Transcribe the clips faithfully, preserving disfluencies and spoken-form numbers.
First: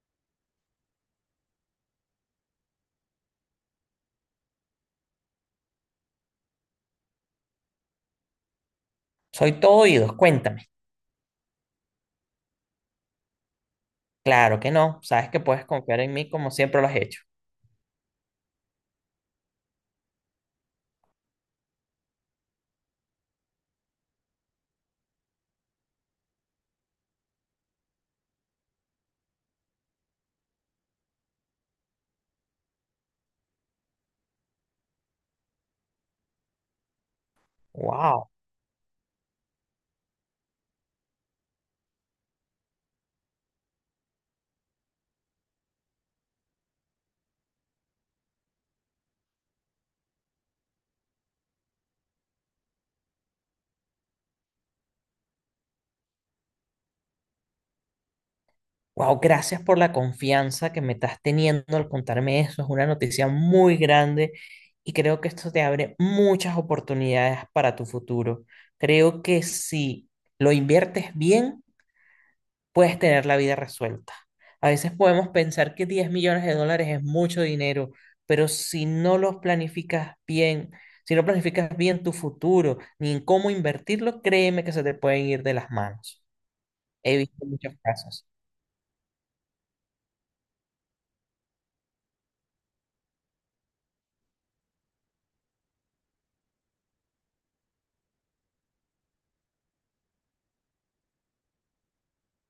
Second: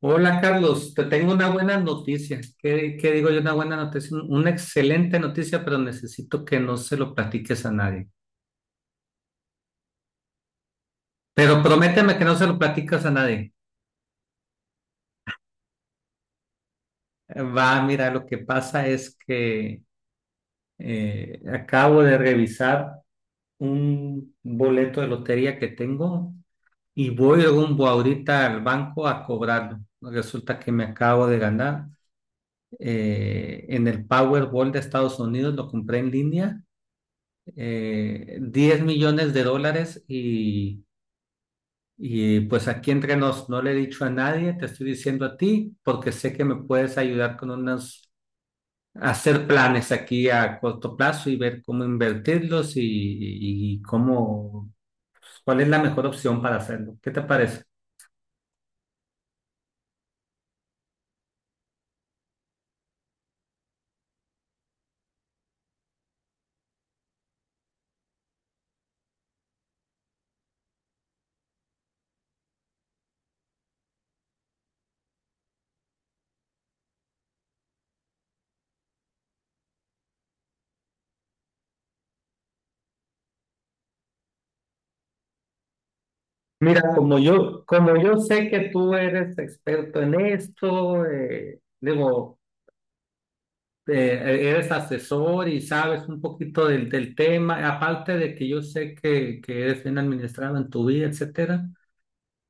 Hola Carlos, te tengo una buena noticia. ¿Qué, qué digo yo? Una buena noticia, un- una excelente noticia, pero necesito que no se lo platiques a nadie. Soy todo oídos, cuéntame. Pero prométeme que no se lo platicas a nadie. Claro que no, sabes que puedes confiar en mí como siempre lo has hecho. Eh, Va, mira, lo que pasa es que eh, acabo de revisar un boleto de lotería que tengo y voy rumbo ahorita al banco a cobrarlo. Resulta que me acabo de ganar eh, en el Powerball de Estados Unidos, lo compré en línea Wow, eh, diez millones de dólares y, y, pues aquí entre nos, no le he dicho a nadie, te estoy diciendo a ti porque sé que me puedes ayudar con unos, hacer planes aquí a corto plazo y ver cómo invertirlos y, y cómo, pues, cuál es la mejor opción para hacerlo. ¿Qué te parece? wow, gracias por la confianza que me estás teniendo al contarme eso. Es una noticia muy grande y creo que esto te abre muchas oportunidades para tu futuro. Creo que si lo inviertes bien, puedes tener la vida resuelta. A veces podemos pensar que diez millones de dólares es mucho dinero, pero si no los planificas bien, si no planificas bien tu futuro, ni en cómo invertirlo, créeme que se te pueden ir de las manos. Mira, He como visto yo, muchos como yo casos. sé que tú eres experto en esto, eh, digo, eh, eres asesor y sabes un poquito del, del tema, aparte de que yo sé que, que eres bien administrado en tu vida, etcétera.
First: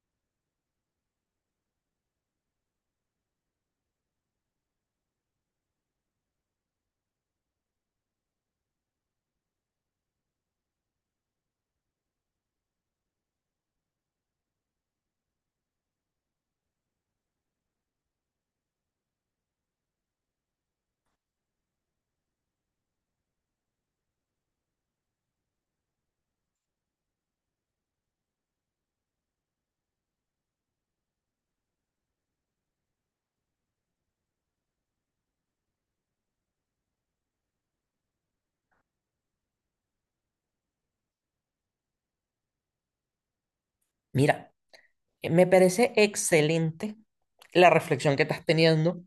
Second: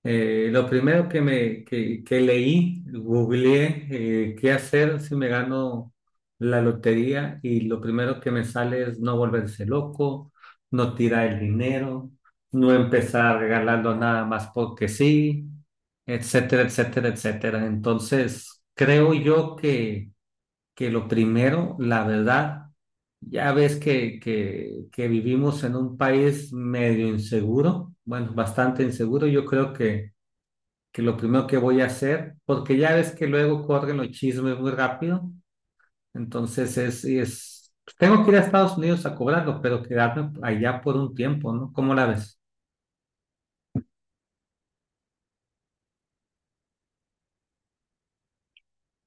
Eh, lo primero que me que, que leí, googleé eh, qué hacer si me gano la lotería, y lo primero que me sale es no volverse loco, no tirar el dinero, no empezar regalando nada más porque sí, etcétera, etcétera, etcétera. Entonces, creo yo que que lo primero, la verdad, ya ves que, que, que vivimos en un país medio inseguro, bueno, bastante inseguro, yo creo que, que lo primero que voy a hacer, porque ya ves que luego corren los chismes muy rápido, entonces es, es, tengo que ir a Estados Unidos a cobrarlo, pero quedarme allá por un tiempo, ¿no? ¿Cómo la ves? Mira, me parece excelente la reflexión que estás teniendo,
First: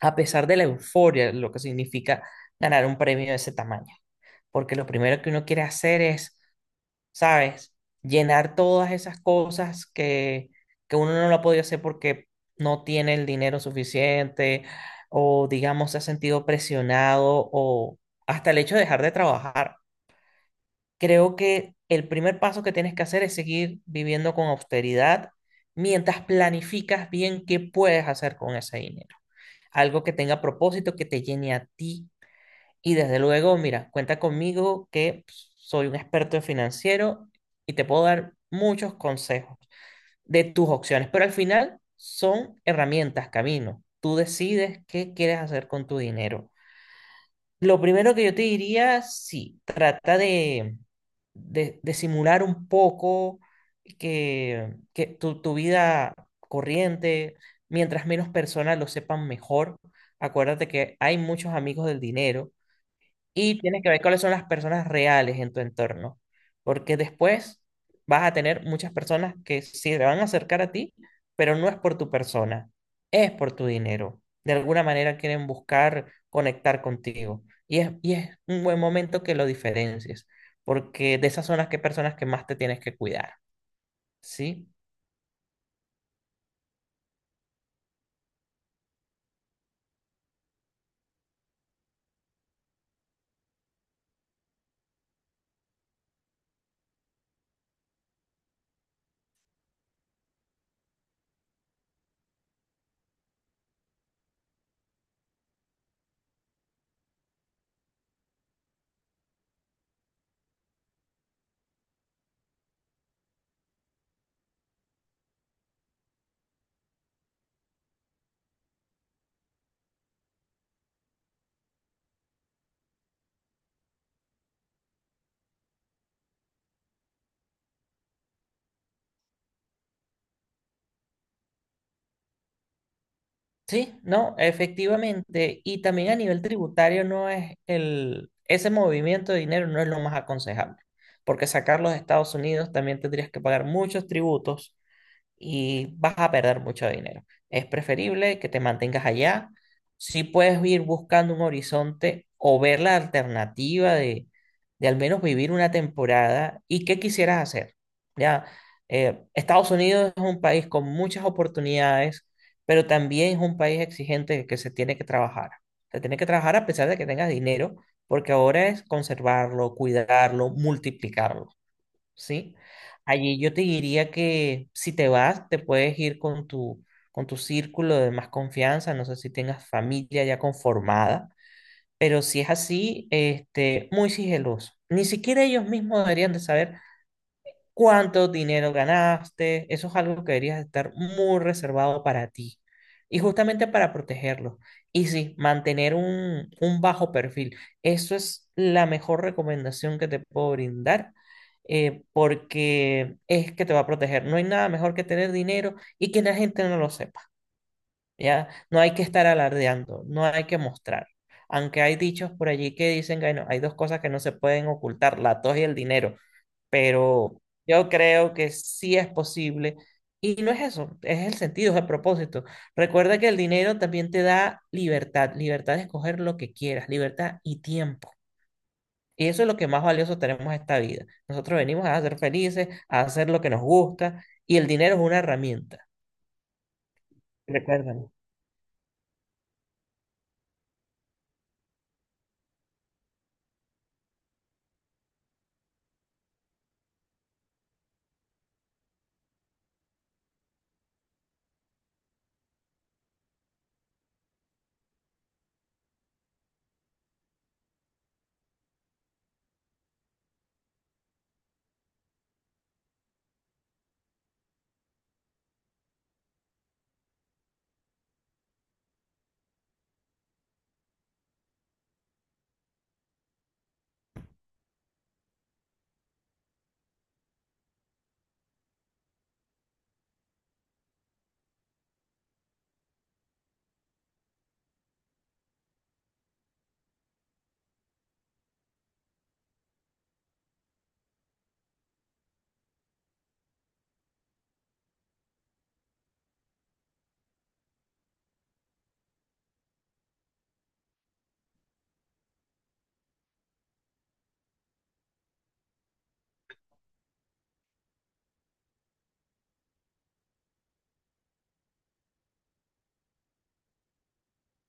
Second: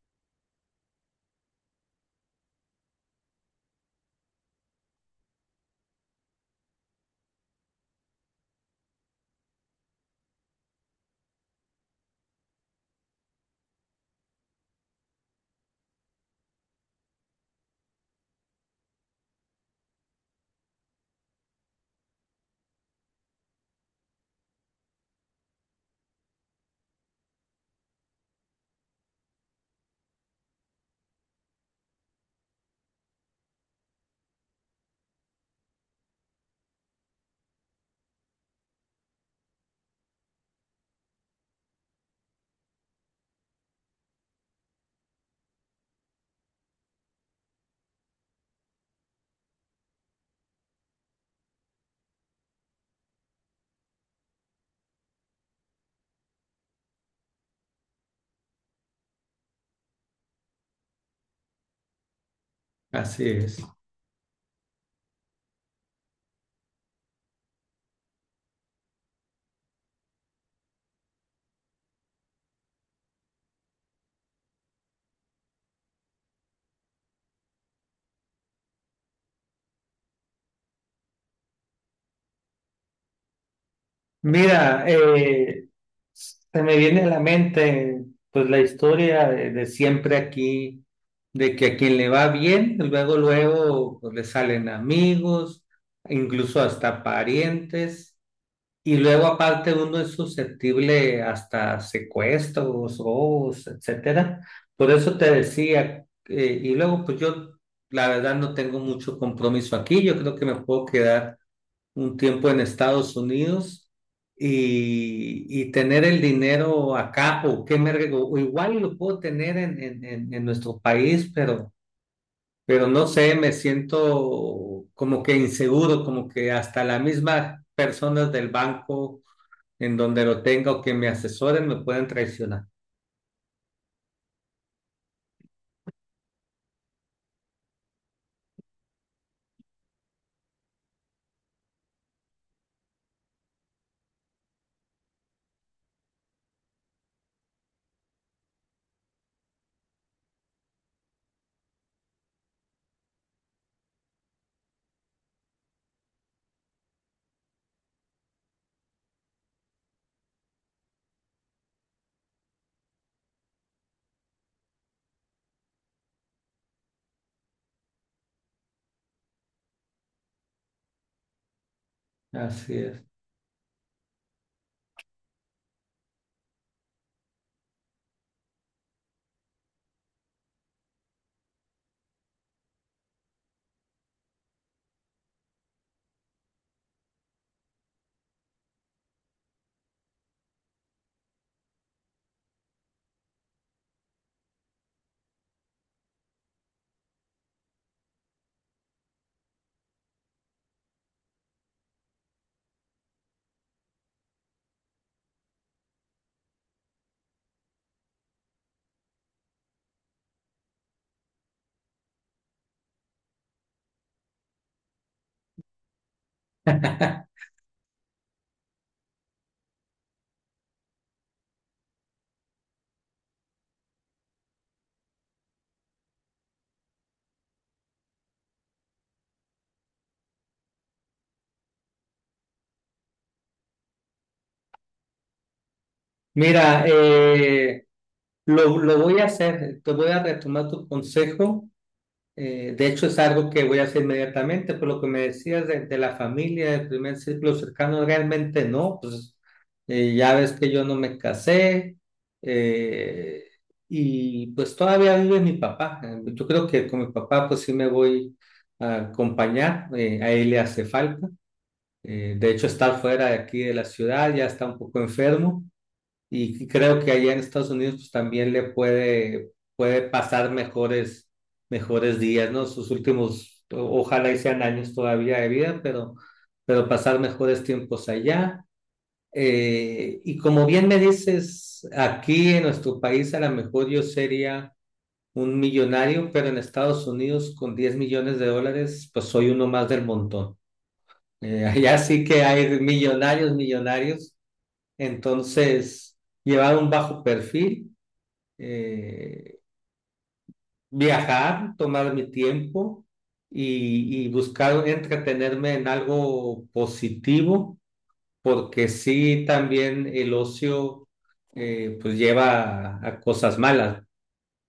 a pesar de la euforia, lo que significa ganar un premio de ese tamaño. Porque lo primero que uno quiere hacer es, ¿sabes? Llenar todas esas cosas que, que uno no lo ha podido hacer porque no tiene el dinero suficiente o digamos se ha sentido presionado o hasta el hecho de dejar de trabajar. Creo que el primer paso que tienes que hacer es seguir viviendo con austeridad mientras planificas bien qué puedes hacer con ese dinero. Algo que tenga propósito, que te llene a ti, y desde luego, mira, cuenta conmigo, que pues, soy un experto en financiero y te puedo dar muchos consejos de tus opciones, pero al final son herramientas, camino. Tú decides qué quieres hacer con tu dinero. Lo primero que yo te diría, sí, trata de, de, de simular un poco que, que tu, tu vida corriente, mientras menos personas lo sepan, mejor. Acuérdate que hay muchos amigos del dinero Así y es. tienes que ver cuáles son las personas reales en tu entorno, porque después vas a tener muchas personas que sí se van a acercar a ti, pero no es por tu persona, es por tu dinero. De alguna manera quieren buscar conectar contigo, y es, y es un buen momento que lo diferencies, porque de esas son las que personas que más te tienes que cuidar, ¿sí? Mira, eh, se me viene a la mente pues la historia de, de siempre aquí, de que a quien le va bien, luego, luego pues, le salen amigos, incluso hasta parientes, y luego aparte uno es susceptible hasta secuestros, robos, etcétera. Por eso te decía, eh, y luego pues yo la verdad no tengo mucho compromiso aquí, yo creo que me puedo quedar un tiempo en Estados Unidos y, y tener el dinero acá o qué me rego- o igual lo puedo tener en, en, en- en nuestro país, pero, pero no sé, me siento como que inseguro, como que hasta las mismas personas del banco en donde lo tenga o que me asesoren me pueden traicionar. Sí, no, efectivamente. Y también a nivel tributario no es el, ese movimiento de dinero no es lo más aconsejable, porque sacarlo de Estados Unidos también tendrías que pagar muchos tributos y vas a perder mucho dinero. Es preferible que te mantengas allá. Si puedes ir buscando un horizonte o ver la alternativa de, de al menos vivir una temporada y qué quisieras hacer. Ya, Eh, Estados Unidos es un país con muchas oportunidades, pero también es un país exigente, que se tiene que trabajar. Se tiene que trabajar a pesar de que tengas dinero, porque ahora es conservarlo, cuidarlo, multiplicarlo. ¿Sí? Así es. Allí yo te diría que si te vas, te puedes ir con tu, con tu círculo de más confianza, no sé si tengas familia ya conformada, pero si es así, este, muy sigiloso. Ni siquiera ellos mismos deberían de saber cuánto dinero ganaste. Eso es algo que deberías estar muy reservado para ti. Y justamente para protegerlo. Y sí, mantener un, un bajo perfil. Eso es la mejor recomendación que te puedo brindar, eh, porque es que te va a proteger. No hay nada mejor que tener dinero y que la gente no lo sepa. ¿Ya? No hay que estar alardeando, no hay que mostrar. Aunque hay dichos por allí que dicen que, bueno, hay dos cosas que no se pueden ocultar, la tos y el dinero, pero yo creo que sí es posible. Y no es eso, es el sentido, es el propósito. Recuerda que el dinero también te da libertad, libertad de escoger lo que quieras, libertad y tiempo. Y eso es lo que más valioso tenemos en esta vida. Nosotros venimos a ser felices, a hacer lo que nos gusta, y el dinero es una herramienta. Mira, eh, Recuerda. lo, lo voy a hacer, te voy a retomar tu consejo. Eh, de hecho, es algo que voy a hacer inmediatamente, por lo que me decías de, de la familia, del primer círculo cercano, realmente no, pues eh, ya ves que yo no me casé. Eh, y pues todavía vive mi papá. Eh, Yo creo que con mi papá pues sí me voy a acompañar, eh, a él le hace falta. Eh, de hecho, está fuera de aquí de la ciudad, ya está un poco enfermo. Y creo que allá en Estados Unidos pues también le puede, puede pasar mejores, mejores días, ¿no? Sus últimos, o- ojalá y sean años todavía de vida, pero, pero pasar mejores tiempos allá. Eh, y como bien me dices, aquí en nuestro país a lo mejor yo sería un millonario, pero en Estados Unidos con diez millones de dólares, pues soy uno más del montón. Eh, allá sí que hay millonarios, millonarios. Entonces, llevar un bajo perfil, eh, viajar, tomar mi tiempo y, y buscar entretenerme en algo positivo, porque sí, también el ocio eh, pues lleva a, a cosas malas.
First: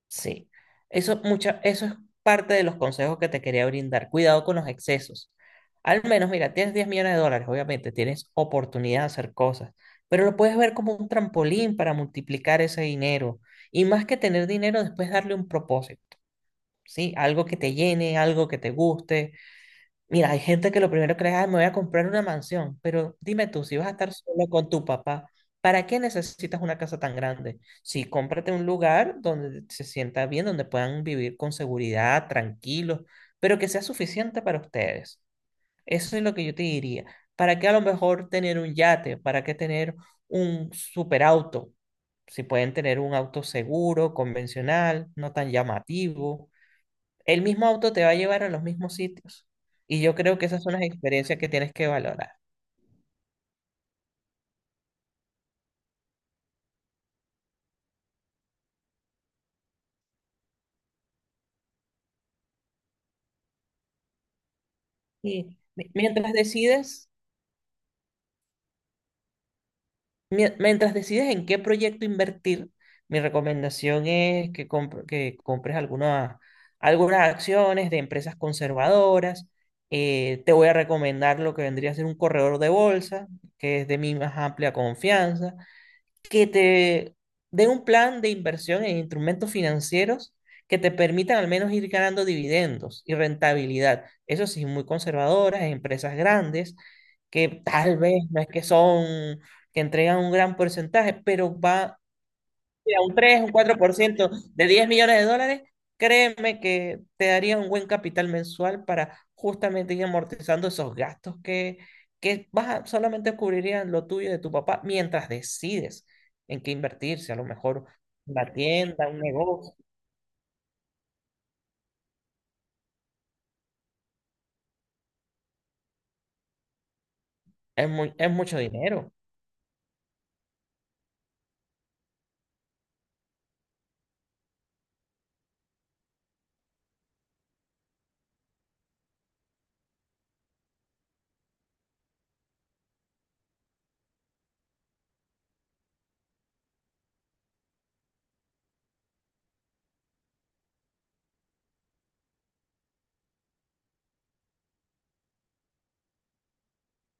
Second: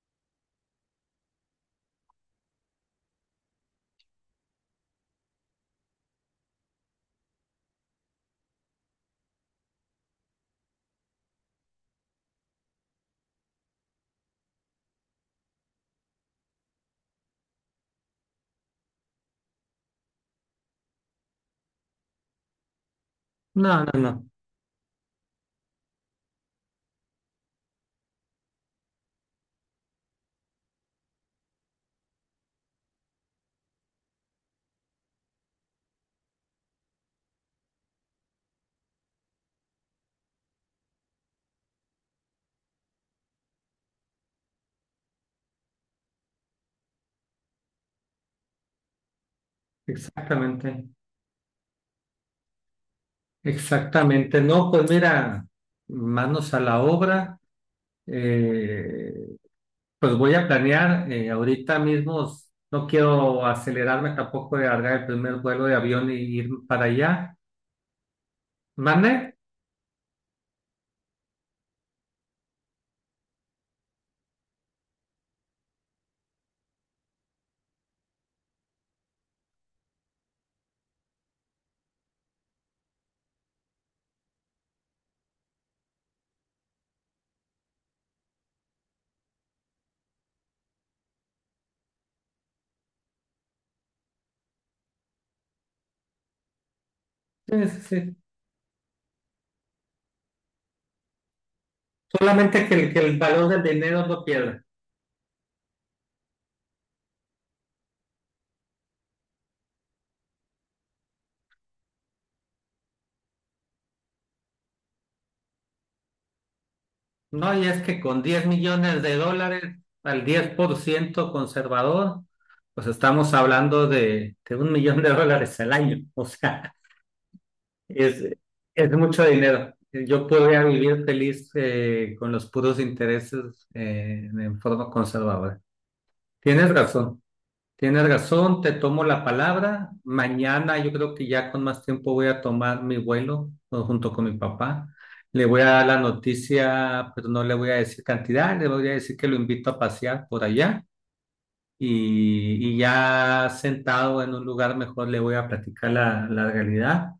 Sí, eso, mucha, eso es parte de los consejos que te quería brindar. Cuidado con los excesos. Al menos, mira, tienes diez millones de dólares, obviamente, tienes oportunidad de hacer cosas, pero lo puedes ver como un trampolín para multiplicar ese dinero. Y más que tener dinero, después darle un propósito, ¿sí? Algo que te llene, algo que te guste. Mira, hay gente que lo primero que le da, me voy a comprar una mansión, pero dime tú, si No, vas a no, estar no, solo con tu papá, ¿para qué necesitas una casa tan grande? Sí, cómprate un lugar donde se sienta bien, donde puedan vivir con seguridad, tranquilos, pero que sea suficiente para ustedes. Eso es lo que yo te diría. ¿Para qué a lo mejor tener un yate? ¿Para qué tener un superauto? Si pueden tener un auto seguro, convencional, no tan llamativo. El mismo auto te va a llevar a los mismos sitios. Y yo creo que esas son las exactamente, experiencias que tienes que valorar. exactamente. No, pues mira, manos a la obra. eh, pues voy a planear eh, ahorita mismo. No quiero acelerarme tampoco de agarrar el primer Y vuelo de mi- avión y mientras ir para decides, allá. ¿Mande? mie- mientras decides en qué proyecto invertir, mi recomendación es que, compr- que compres alguna- algunas acciones de empresas conservadoras. Eh, te voy a recomendar lo que vendría a ser un corredor de bolsa, que es de mi más amplia confianza, que te den un plan de inversión en instrumentos financieros que te permitan al menos ir ganando dividendos y rentabilidad. Eso sí, muy conservadoras, empresas grandes, Sí, que sí, tal sí. vez no es que son, que entregan un gran porcentaje, pero va, Solamente que el, que mira, un el tres, valor un del cuatro por dinero no ciento pierda. de diez millones de dólares, créeme que te daría un buen capital mensual para justamente ir amortizando esos gastos que, que vas a- solamente cubrirían lo tuyo y de tu papá mientras decides en qué invertir, si a lo No, y es mejor que con diez una millones tienda, de un dólares negocio, al diez por ciento conservador, pues estamos hablando de, de un millón de dólares al año. O sea, es muy, es, es mucho es dinero. mucho dinero. Yo podría vivir feliz eh, con los puros intereses eh, en forma conservadora. Tienes razón. Tienes razón, te tomo la palabra. Mañana yo creo que ya con más tiempo voy a tomar mi vuelo, ¿no?, junto con mi papá. Le voy a dar la noticia, pero no le voy a decir cantidad, le voy a decir que lo invito a pasear por allá y, y ya sentado en un lugar mejor le voy a platicar la, la realidad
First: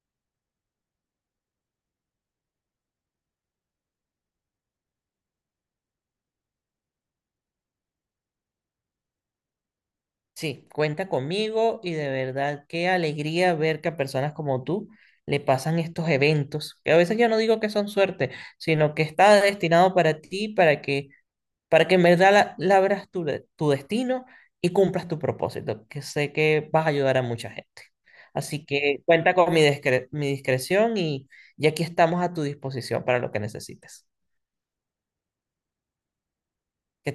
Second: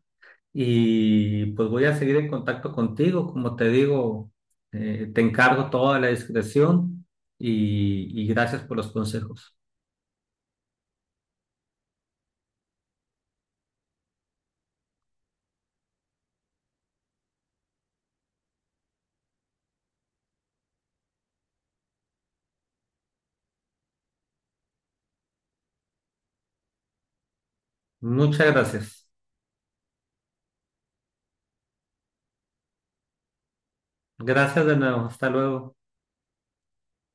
y pues voy a seguir en contacto contigo. Como te digo, eh, te encargo toda la discreción y y gracias por los consejos. Sí, cuenta conmigo y de verdad qué alegría ver que a personas como tú le pasan estos eventos, que a veces yo no digo que son suerte, sino que está destinado para ti, para que para que en verdad la- labras tu, de- tu destino y cumplas tu propósito, que sé que vas a ayudar a mucha gente. Muchas Así que gracias. cuenta con mi, discre- mi discreción, y, y aquí estamos a tu disposición para lo que necesites. Gracias de nuevo. Hasta luego. Que